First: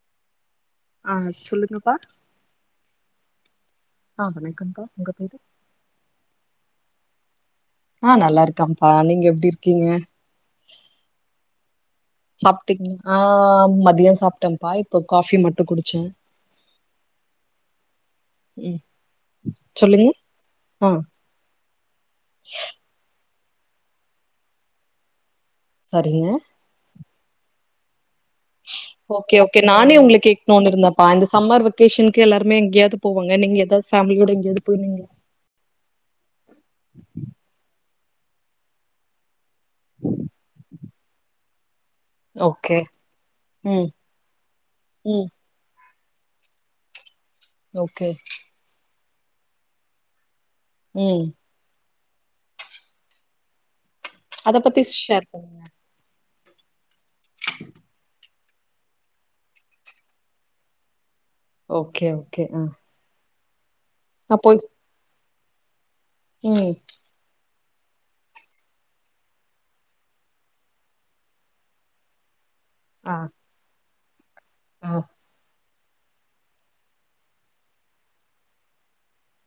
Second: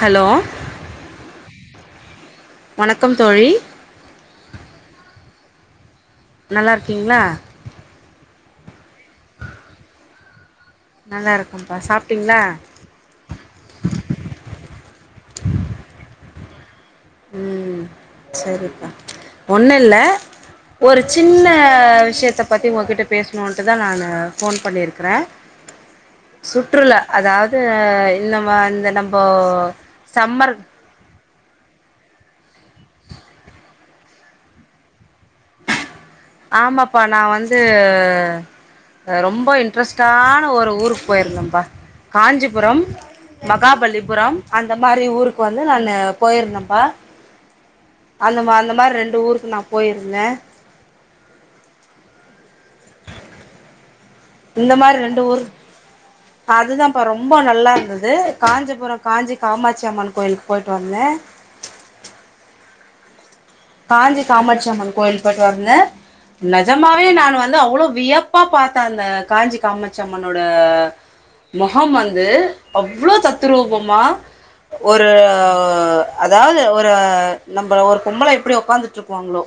Hello ஆ சொல்லுங்கப்பா வணக்கம் தோழி ஆ வணக்கம்ப்பா உங்க பேரு நல்லா இருக்கீங்களா ஆ நல்லா இருக்கம்ப்பா நீங்க எப்டி இருக்கீங்க நல்லா இருக்கம்ப்பா சாப் சாப்ட்டிங்க ஆ மதிய சாப்ட்டேன்ப்பா இப்போ காஃபி மட்டு குடிச்ச ம் சரிப்பா ஒன்னுல்ல சொல்லுங்க ஆ ஒரு சின்ன விஷயத்த பத்தி ஓங்கிட்ட பேசணுன்ட்டு தா நானு ஃபோன் பண்ணியிருக்கறே சரிங்க சுற்றுலா அதாவுது இந்த மா இந்த நம்போ ஓகே ஓகே நானே உங்கள சம்மர் கேக்ணுன்னு இருந்த ப்பா இந்த சம்மர் வெக்கேஷன்க்கு எல்லாருமே எங்கேயாது போவாங்க நீங்க ஏதாது ஃபேமிலியோட எங்கேயாது போனீங்ளா ஆமாப்பா நா வந்து ஆ ரொம்ப இன் ட்ரெஸ்டான ஒரு ஊருக்கு போயிருந்தம்ப்பா ஓகே காஞ்சிபுரம் ம் மகாபலிபுரம் அந்த மாரி ம் ஊருக் கு வந்து நானு போயிருந்தம்ப்பா ஓகே அந்த மா அந்த மாரி ரெண்டு ஊருக்கு நா போயிருந்த ம் அத இந்த பத்தி மாரி ரெண்டு ஷேர் ஊருக் பண்ணுங்க அது தாம்ப்பா ரொம்போ நல்லா இருந்தது காஞ்சிபுர காஞ்சி காமாட்சி அம்மன் கோயிலுக்கு போய்ட்டு வந்தே ஓகே ஓகே ஆ காஞ்சி நா போய் காமாட்சியம்மன் கோயில் போய்ட்டு வந்தே ம் நெஜமா வே நானு வந்து அவ்ளோ வியப்பா பாத்தே அந்த காஞ்சி காமாட்சி அம்மனோட மொகம் வந்து அவ்ளோ ஆ தத்துரூபமா ஆ ஒரு அதாவுது ஒரு நம்பள ஒரு பொம்பள எப்டி உக்காந்துட்டு இருப்பாங்களோ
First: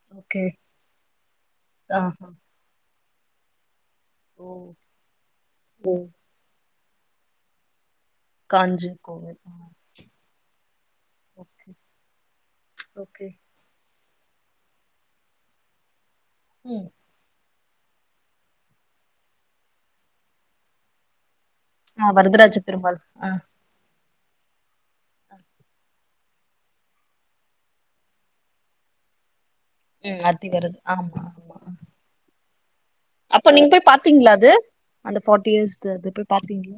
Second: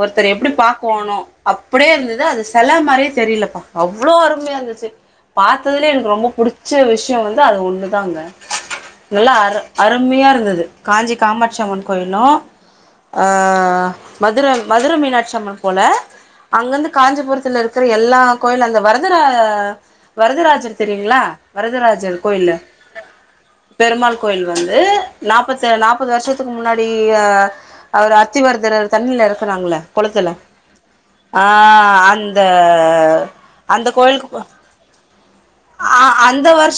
ஒருத்தர ஓகே எப்டி பாக்கோணு அப்டியே ஆ இருந்தது அது செல மாரியே தெரிலப்பா அவ்ளோ ஓ அருமையா இருந்துச்சு பாத்ததுலே ஓ எனக்கு ரொம்ப புடிச்ச விஷ்யோ வந்து அது ஒண்ணுதாங்க காஞ்சி நல்லா கோவில் ஆ அரு அருமையா இருந்தது காஞ்சி ஓகே காமாட்சியம்மன் கோவிலு ஆ ஓகே மதுர மதுர மீனாட்சி அம்மன் போல ம் அங்கருந்து காஞ்சிபுரத்துலருக் குற எல்லா கோயிலு‌ அந்த வரதரா வரதராஜர் தெரியுங்ளா ஆ வரதராஜர் கோயில்ல வரதராஜ பெருமாள் ஆ பெருமாள் கோயில் வந்து நாப்பத்து நாப்பது வருஷத்துக்கு முன்னாடி அவர‌ அத்திவர்தர தண்ணில எறக்குனாங்கல்ல ம் கொளத்துல அத்தி வருது ஆமா ஆ ஆமா அந் த அப்ப நீங்க போய் பாத்தீங்ளா அது அந்த ஃபார்ட்டி இயர்ஸ்து அது போய் பாத்தீங்களா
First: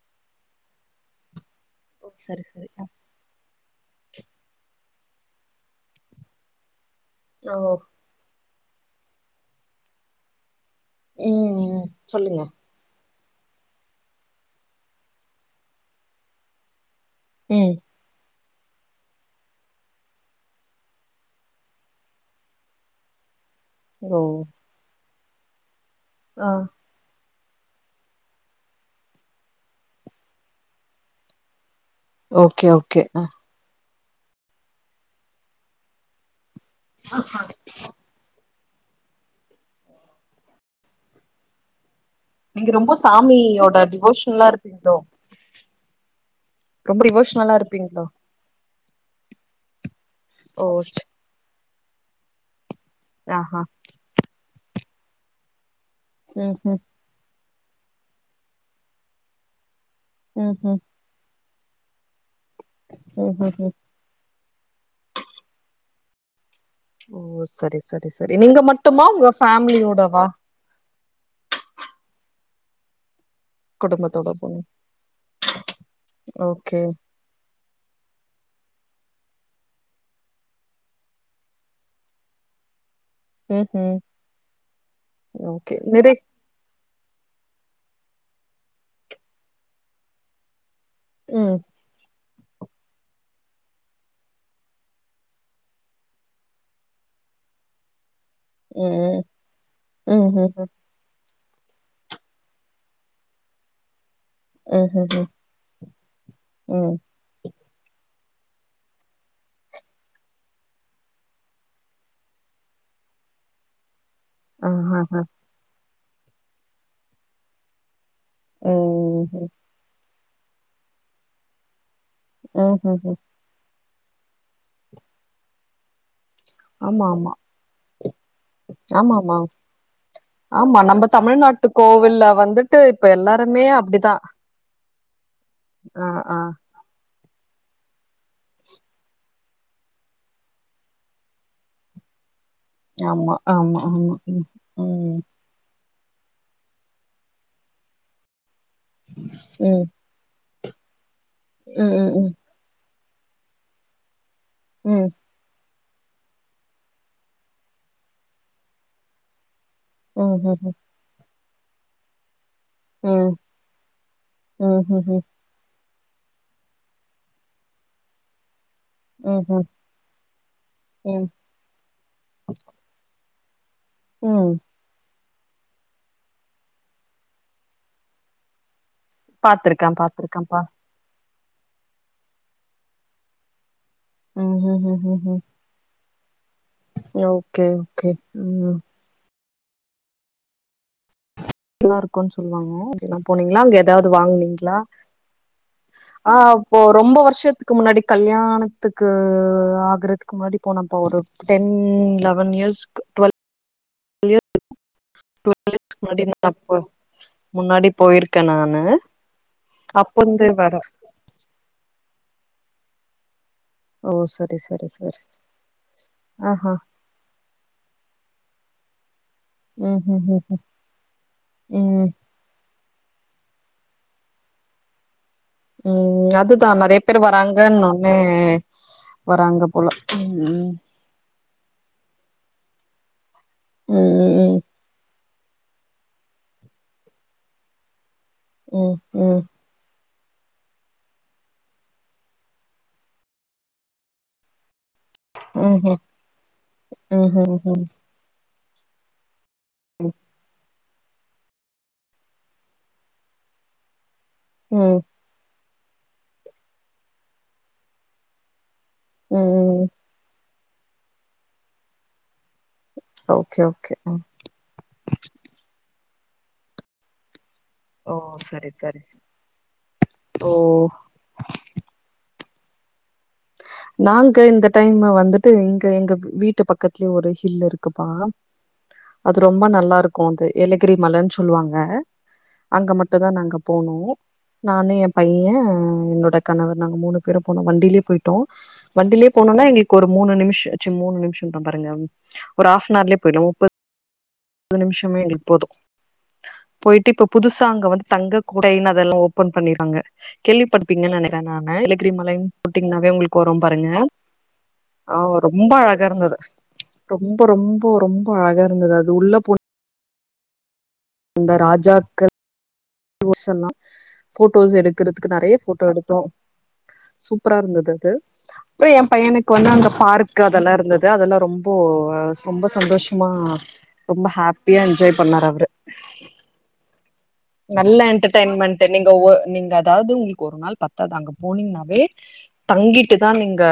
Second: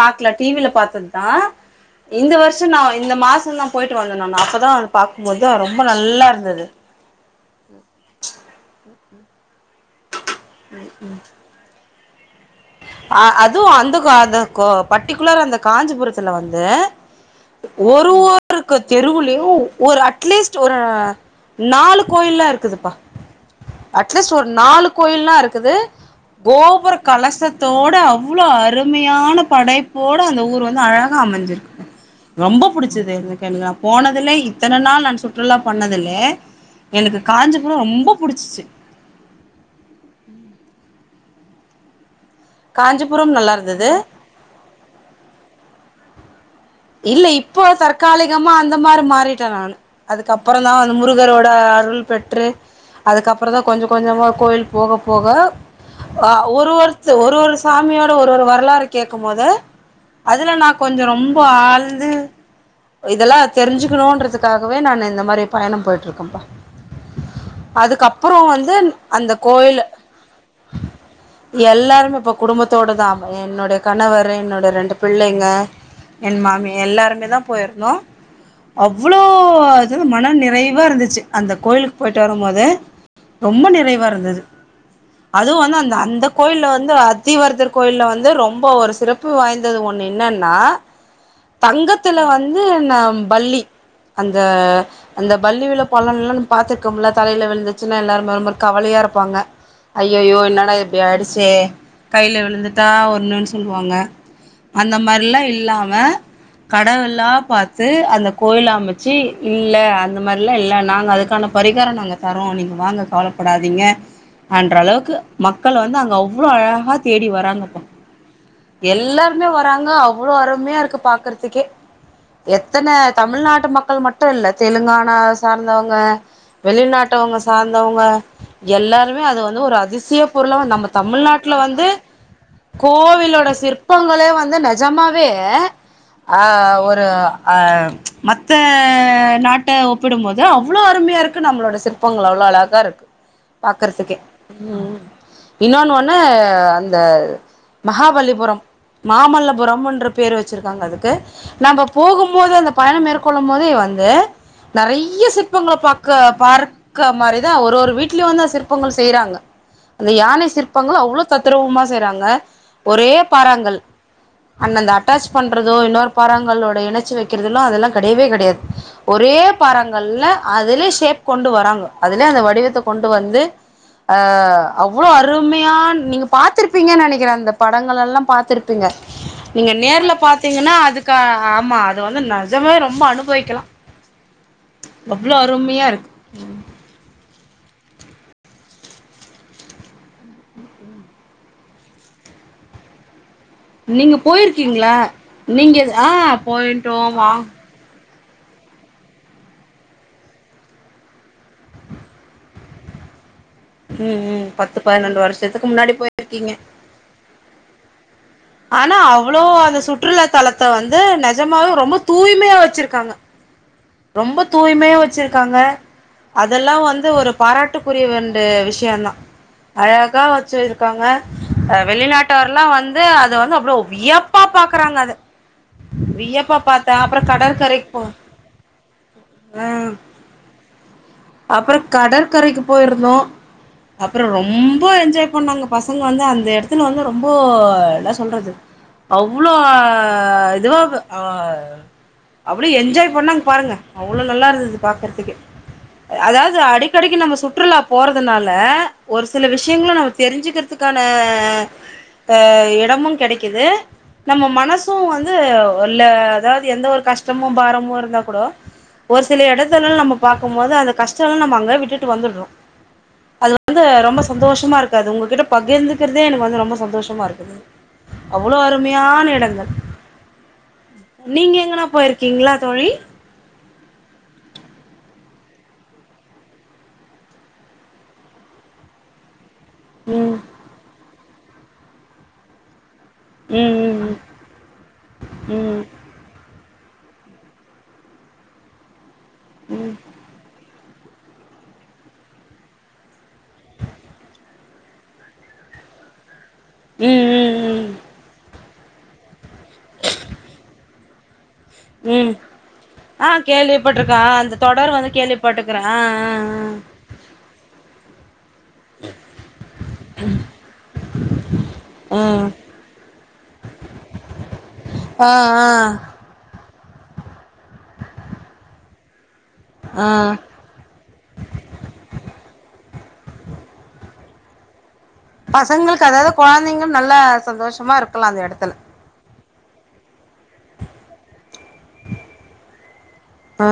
பாக்ல டிவில பாத்தது தா ஓ இந்த சரி வருஷோ சரி நா ஆ இந்த மாசந் தா போய்ட்டு வந்தோ நானு அப்ப தா அது பாக்கும்போது ரொம்ப நல்லா இருந்தது ஓ [inaudible] ம் ம் சொல்லுங்க ஆ அதுவு அந்த கோ அந்த கோ பர்ட்டிகுலரா அந்த காஞ்சிபுரத்துல வந்து ம் ஒரு ஒருக்கு தெருவுலயு ஒரு அட்லீஸ்ட் ஒரு நாலு கோயில்லா இருக்குதுப்பா ஓ அட்லீஸ்ட் ஒரு நாலு கோயில்லா இருக்குது ஆ கோபுர கலசத் தோட அவ்ளோ அருமையான படைப்போட அந்த ஊர் வந்து அழகா அமஞ்சிருக்கு ரொம்ப ஓகே ஓகே புடிச்சது ஆ எனக்கு எனக்குலா போனதுலே இத்தன நாள் நான் சுற்றுலா போனதுலே எனக்கு காஞ்சிபரம் ரொம்ப புடிச்சிச்சு நீங்க ரொம்ப காஞ்சிபுரம் நல்லா சாமியோட இருந்தது டிவோஷன்ல்லா இருப்பீங்களோ ரொம்ப இல்ல டிவோஷனலா இப்போ இருப்பீங்களோ தற்காலிகமா அந்த மாரி மாறிட்டே நானு ஓ அதுக்கப்பறந்தா வந்து ச முருகரோட அருள் பெற்று அதுக்கப்பறந்தா ஆஹா கொஞ்ச கொஞ்சமா கோயில் போக போக ஆ ம் ஒரு ம் ஒரு இது ஒரு ஒரு சாமியோட ஒரு ஒரு வரலாறு கேட்கும் போது அதுல ம் நா ம் கொஞ்சோ ரொம் ப ஆழ்ந்து ம் இதெல்லா ம் ம் தெரிஞ்சு க்கணுன்றதுக்காகவே நானு இந்த மாரி பயணம் போயிட்டு இருக்கேன்ப்பா ஓ சரி சரி சரி அதுக்கப்புறோ நீங்க வந்து மட்டுமா உங்க ஃபேமிலியோட வா எல்லாருமேப்பா குடும்பத்தோட தா என்னுடைய குடும்பத்தோட கணவரு போனீ என்னோடைய ரெண்டு பிள்ளைங்க என் மாமி எல்லாருமே தா போயிருந்தோ அவ்வளோ இது மன நிறைவா இருந்துச்சு அந்த கோயிலுக்கு போயிட்டு வரம் போது ரொம்ப நிறைவா இருந்தது அதுவு வந்து அந்த அந்த கோயில்ல வந்து அத்திவர்தர் கோயில்ல வந்து ரொம்ப ஒரு சிறப்பு வாய்ந்தது ஒன்னு என்னன்னா ம் தங்கத்துல வந்து ந பல்லி அந்த அந்த பல்லி விழும் பலன்ல்லா நம்ம பாத்துருக்கோம்ல தலையில விழுந்துச்சுன்னா எல்லாருமே ஒரு மாரி கவலையா இருப்பாங்க அய்யய்யோ என்னடா இது இப்டி ஆயிடுச்சே கையில விழுந்துட்டா ஒன்னுன் சொல்லுவாங்க அந்த மாரிலா இல்லா ம கடவுளா பாத் து அந்த கோயில அமச்சு இல்ல அந்த மாரிலா இல்ல நாங்க அதுக்கான பரிகாரோ நாங்க தர்றோ நீங்க வாங்க கவலப்படாதீங்க அன்ற அளவுக்கு ஆஹஹ. மக்கள் வந்து அங்க அவ்ளோ அழகா தேடி வர்றாங்கப்பா ம். எல்லாருமே வர்றாங்க அவ்ளோ அருமையா இருக்கு பாக்குறதுக்கே எத்தன ம்ஹ்ஹ்ம். தமிழ்நாட்டு மக்கள் மட்டு இல்ல தெலுங்கானா சார்ந்தவங்க ஆமாமா. வெளிநாட்டவங்க சார்ந்தவங்க எல்லாருமே ஆமாமா. அத வந்து ஒரு அதிசய பொருளா வந்து ஆமா. நம்ம தமிழ்நாட்ல தமிழ்நாட்டு வந்து கோவில்ல வந்துட்டு இப்ப கோவிலோட எல்லாருமே அப்டிதான். சிற்பங்களே வந்து நெஜமாவே ஆ ஆ ஒரு ஆ மத்த நாட்ட ஒப்பிடும்போது அவ்ளோ அருமையா இருக்கு நம்மளோட சிற் பங்கள் அவ்வளோ அழகா இருக்கு ஆமா, ஆமா, ஆமா. பாக்குறதுக்கே ம் இன்னொன்னு ஒன்னு அந்த மகாபலிபுரம் மாமல்லபுரம்ன்ற பேர் வச்சிருக்காங்க அதுக்கு நம்ம ம். ம். ம். போகும் போது அந்த பயணம் மேற்கொள்ளும் போதே வந்து ம். நெறைய சிற்பங்கள பாக் க்க பார்க்க மாரிதா ஒரு ஒரு வீட்லயு வந்து சிற்பங்கள் செய்றாங்க அந்த ம். யானை ஹுஹு. சிற்பங்கள் அவ்வளோ தத்துருவமா செய்றாங்க ஒரே ம். பாறாங்கல் ம். அந்தந்த ஹுஹு. பண்றதோ இன்னொரு பாறாங்கல்ளோட இணச்சு வக்கிறதுல்லா அதெல்லா கெடையவே கெடையாது ஒரே ம்ஹ்ம். பாறாங்கள்ல அதுலயே ஷேப் ம். கொண்டு வராங்க அதுலயே அந்த வடிவத்த கொண்டு வந்து ஆ ம். அவ்ளோ அருமையா நீங்க பாத்துருப்பீங்கன்னு நெனக்கிறே அந்த படங்கள் எல்லா பாத்துருப்பீங்க பாத்துருக்கேன், நேர்ல பாத்துருக்கேன்ப்பா. பாத்தீங்கன்னா அதுக்கு ஆமா அது வந்து நெஜமாவே ரொம்ப அனுபவிக்கலா ம். ஹுஹுஹுஹு. அவ்ளோ அருமையா இருக் ஓக்கே ஓக்கே ம் நல்லா இருக்குன் சொல்லுவாங்க அப்டிலாம் போனீங்ளா அங்க ஏதாவது நீங்க வாங்கனீங்ளா போயிருக்கீங்களா நீங்க ஆ அப்போ போயிட்டோ ரொம்ப வா வருஷ்த்துக் க்கு முன்னாடி கல்யாணத்துக்கு ஆகுறதுக்கு முன்னாடி போனப்போ ஒரு டென் லெவன் இயர்ஸ் டுவல் ம் ம் பத்து பன்னெண்டு வருஷத்துக்கு முன்னாடி இயர்ஸ்க்கு போயிருக்கீங்க அப்ப முன்னாடி போயிருக் ஆனா அவ்ளோ அத சுற்றுலா இருந்தே தலத்த வர வந்து நெஜமாவே ரொம்ப தூய்மையா வச்சிருக்காங்க ஓ ரொம்ப சரி சரி தூய்மையா சரி வச்சிருக்காங்க அதெல்லா ஆஹா வந்து ஒரு பாராட்டுக்குரிய வேண்டு விஷ்ய தா ம் ம் அழகா ம் வச்சிருக்காங்க அ ம் வெளிநா ட்டார்லா வந்து அத வந்து அவ்ளோ வியப்பா பாக்குறாங்க அத ம் வியப்பா அதுதா பாத்தே நெறைய பேர் அப்றோ கடற்கரைக்கு போ வராங்கன்னோனே வராங்க போல ம் அப்றோ கடற்கரைக்கு போயிருந்தோ அப்றோ ம் ரொம் ம் ம்ப என்ஜாய் பண்ணாங்க பசங்க வந்து அந்த எடத்துல வந்து ரொம்போ எல்லா சொல்றது ம் ம் அவ்ளோ இதுவா அ அவ்ளோ என்ஜாய் பண்ணாங் பாருங்க அவ்ளோ நல்லாருந்தது பாக்றதுக்கே ம் ஹூ அதாவது அடிக்கடிக்கு நம்ம சுற்றுலா போறதுனால ஒரு சில விஷ்யங்ள நம்ம தெரிஞ்சுக்கிற துக்கான அ எடமு கெடைக்கிது நம்ம மனசு ம் வந் து ஒல்ல அதாவது எந்த ஒரு கஷ்டமு பாரமு இருந்தா கூட ஒரு சில ம் எடத்துலல நம்பப் பாக்குபோது அந்த கஷ்டல நம்ம அங்க விட்டுட்டு வந்துறோ அது ஓகே வந்து ஓகே ரொம்ப சந்தோஷமா இர்க் அது உங்ககிட்ட பகிர்ந்துக்கிறதே எனக்கு வந்து ரொம்ப சந்தோஷமாருக்குது ஓ அவ்ளோ சரி சரி சரி அருமையான எடங்கள் ஓ நீங்க எங்கனா போயிருக்கீங்ளா தோழி நாங்க இந்த டைம்ம வந்துட்டு இங்க எங்க வீ வீட்டு பக்கத்துலயே ஒரு ஹில்லு இருக்குப்பா அது ரொம்ப நல்லாருக்கு ம் அது ஏலகிரி மலனு சொல்வாங்க அங்க மட்டு தா நாங்க ம் ம் போனோ ம் நானு ஏ பைய ம் என்னோட கணவர் நாங்க மூணு பேரு போனோ வண்டிலேயே போயிட் டோ வண்டிலே போனோனா ம் எங்களுக்கு ஒரு மூணு நிம்ஷ் ச்சி மூணு நிமிஷ்ஷோன்றே பாருங்க ஒரு ஆஃப் னார்லயே போய்டு முப்பது முப்பது நிம்ஷமே எங்களுக்கு போது ம் போயிட்டு இப்ப புதுசா அங்க ம் ம் வந்து தங்க குடைன் அதெல்லா ஓபன் பண்ணிற்வாங்க கேள்விப்படுத்திங்கனு நெனக்கக் நானு ஏலகிரி ம் மலைன்னு போட்டீங்னா ஆ கேள்விப்பட்ருக்க ஆ அந்த தொடர் வந்து ஆ ரொம்ப கேள்விப்பட்டுக்குறே ஆ அழகா இருந்தது ஆ ஆ ரொம்ப ரொம்ப ரொம்ப அழகா இருந்தது அது உள்ள போண் ம் அந்த ராஜாக்கள் ஓர்ஸ் எல்லா போட்டோஸ் ஆ ஆ எடுக்றதுக்கு நெறைய போட்டோ எடுத் தோ சூப்பரா இருந்தது அது அப்றோ ஏ பையனுக்கு வந்து அங்க ஆ ஆ பார்க்கு அதலா இருந்தது த அதெல்லா ரொம்போ ரொம்ப சந்தோஷமா ரொம்ப ஹாப்பியா என்ஜாய் பண்ணாரு அவ்ரு பசங்களுக்கு அதாவது கொழந்தைங்க நல்லா சந்தோஷமா இருக்குலா அந்த எடத்துல என்டர்டெயின்மெண்ட் நீங்க ஓ நீங்க அதாவ்து உங்கிள் ஒரு நாள் பத்தாது அங்க போனீங்னாவே தங்கிட்டு தா நீங்க ஆ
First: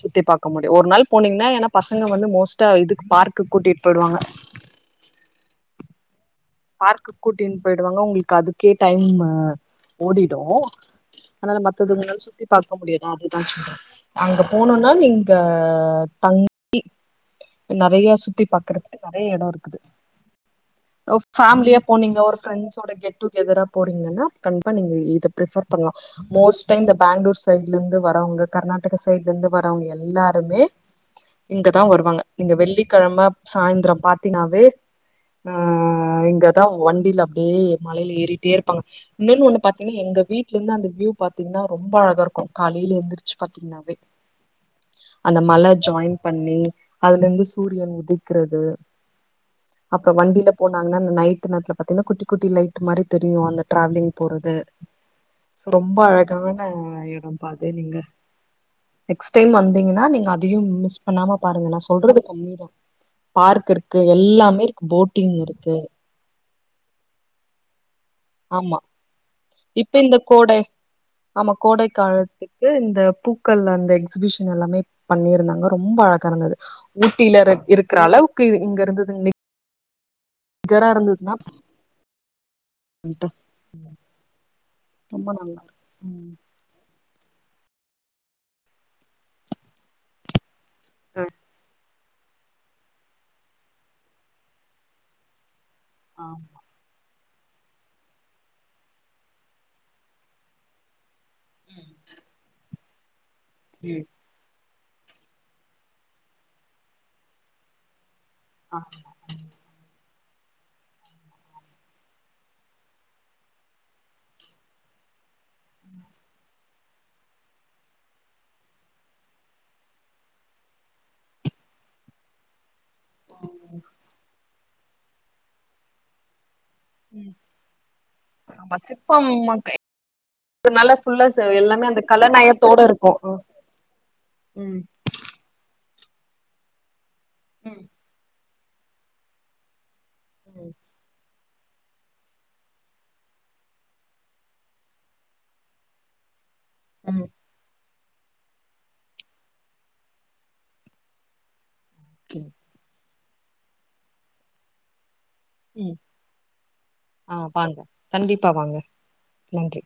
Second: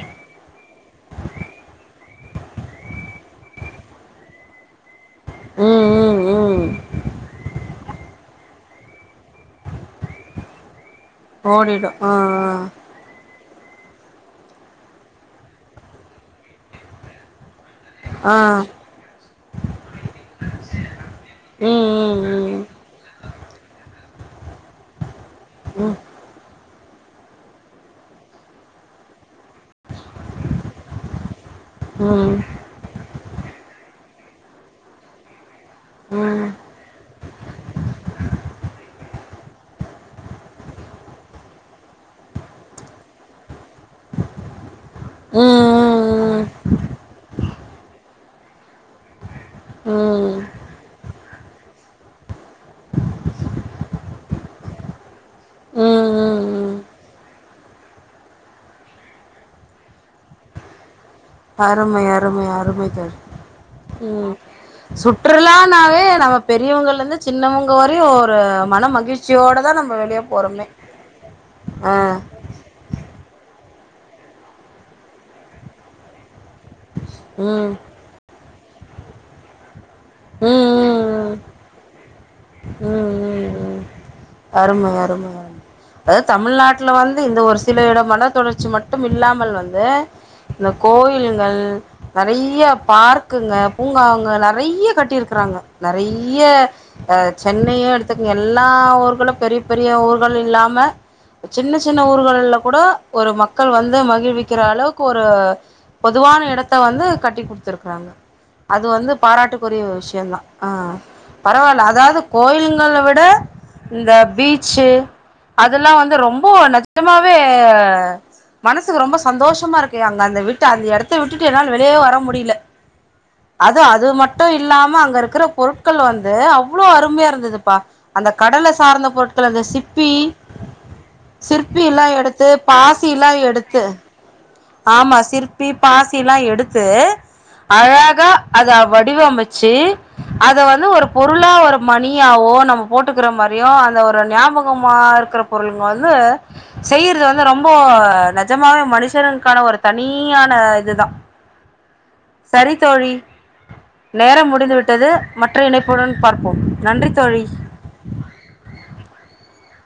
சுத்தி பா க்க முடியு ஒரு நாள் போனீங்னா ஏனா பசங்க வந்து மோஸ்டா இதுக்கு பார்க்குக் கூட்டிட் போய்டுவாங்க ம் ம் ம் பார்க்குக் கூட்டின் போய்டுவாங்க உங்ளுக் அதுக்கே டைமு ஓடிடு அனால ஓடிடு ஆ மத்ததுங்கள் சுத்தி பாக்க முடியாது அதுதா சொல்ற அங்க போனுனா நீங்க தங் நெறையா ஆ ஆ சுத்தி பாக்றதுக்கு நெறையா எடோ இருக்குது ஒ ஃபேம்லியா ம் போனீங்க ஒரு ம் ஃபிரெண்ட்ஸோட கெட் டுகேதரா போறீங்கன்னா கண்ப்பா நீங்க இத ப்ரிஃபர் பண்லா ம் மோஸ்ட்டா இந்த பேங்ளூர் சைட்ல இர்ந்து வரவ்ங்க கர்நாடக்கா சைட்ல இர்ந்து வரவ்ங்க எல்லா ரு மே இங்கதா ம் வருவாங்க ம் இந்த வெள்ளிக்கெழம சாய்ந்திரோ பாத்தினாவே ஆ இங்கதா வண்டில அப்டியே மழைல ஏறிட்டே இருப்பாங்க இன்னோனு ஒன்னு பாத்தீங்னா எங்க வீட்லந்து அந்த வியூ பாத்தீங்னா ரொம்ப அழகா இருக்கு காலேல எந்திரு ச்சு பாத்தீங்ன்னாவே அந்த ம் ம் ம் மல ஜாய்ன் பண்ணி அதுலர்ந்து சூரியன் உதிக்றது அப்றோ ம் ம் ம் வண்டில போனாங்கன் நைட்டு நேர்த்ல பாத்தீங்னா குட்டி குட்டி லைட்டு மாரி தெரியு அந்த டிராவ்லிங் போறது சோ ரொம்ப அழகான ம் இடோ பாக்க நீங்க நெக்ஸ்ட் டைம் வந்தீங்கினா நீங்க அதையு மிஸ் பண்ணாம பாருங்க நா மை சொல்றது அருமை கம்மிதா அருமை தோழி பார்க் இருக்கு ம் எல்லாமே இருக்கு போட்டிங் இருக்கு சுற்றுலானாவே நம்ம பெரியவ்ங்கலர்ந்து சின்னவங்க வரையு ப ஆமா மன மகிழ்ச்சியோடதா இப்ப நம்ம இந்த வெளிய கோடை போறோமே ஆ இது இந்த பூக்கள் அந்த எக்ஸுபிஷன் எல்லாமே பண்ணிருந்தாங்க ரொம்ப அழகா இருந்தது ஊட்டிலற ம் இருக்ற அளவுக்கு இது இங்க இருந்தது நெ ம் கறா ம் ம் இருந்ததுனா ம் ம் ம் அரும அரும ரொம்ப அரும நல்லா இருக்கு ம் அதாது தமிழ்நா ட்ல வந்து இந்த ஒரு சில இடம் மல தொடர்ச்சி மட்டும் இல்லாமல் வந்து இந்த கோயில்கள் நெறைய பார்க்குங்க பூங்காங்க நெறைய கட்டிருக்குறாங்க ஆ நெறைய அ சென்னையு எடுத்துக்ங்க எல்லா ஊர்களு பெரி பெரிய ஊர்கள் இல்லாம சின்ன சின்ன ஊர்கள்ல கூட ஒரு மக்கள் வந்து ம் மகிழ்விக்கிற அளவ் க்கு ஒரு பொதுவான எடத்த வந்து கட்டி குடுத்துருக்றாங்க ஆ அது வந்து பாராட்டுக்குரிய ஒரு விஷ்யோந்தா ஆ பரவால்ல அதாவ்து கோயிலுங்கள விட இந்த பீச்சு அதெல்லா வந்து ரொம்போ நெஜமாவே மனசுக்கு ரொம்ப சந்தோஷமா இருக்கு அங்க அந்த விட்டு அந்த எடத்த விட்டுட்டு என்னால் வெளியே வர முடியில அதூ அது மட்டு இல்லாம அங்க இருக்குற பொருட்கள் வந்து அவ் வுளோ அருமையா ம் இருந்ததுப்பா அந்த கடல ஆமா சார்ந்த சிற்பம் பொருட்கள் அந்த சிப்பி இதனால ஃபுல்லா எல்லாமே அந்த சிற்பிலா எடுத்து கலநயத்தோட இருக்கு பாசில்லா எடுத்து ம் ஆமா சிற் பி பாசிலா எடுத்து ம் அழகா அத வடிவமைச்சு அத ம் வந்து ஒரு பொ ருளா ஒரு மணியாவோ நம்ம போட்டுக்கிற மாரியோ அந்த ஒரு ஞாபகமா இருக்கிற பொருள்ங்க வந்து ம் செய்யறது வந்து ரொம்ப நெஜமாவே மனுஷனுக்கான ஒரு தனியான இதுதா ம் சரி தோழி நேரம் முடிந்து விட்டது மற்ற ம் இணைப்புடன் பார்ப்போம் நன்றி ஆ தோழி வாங்க கண்டிப்பா வாங்க நன்றி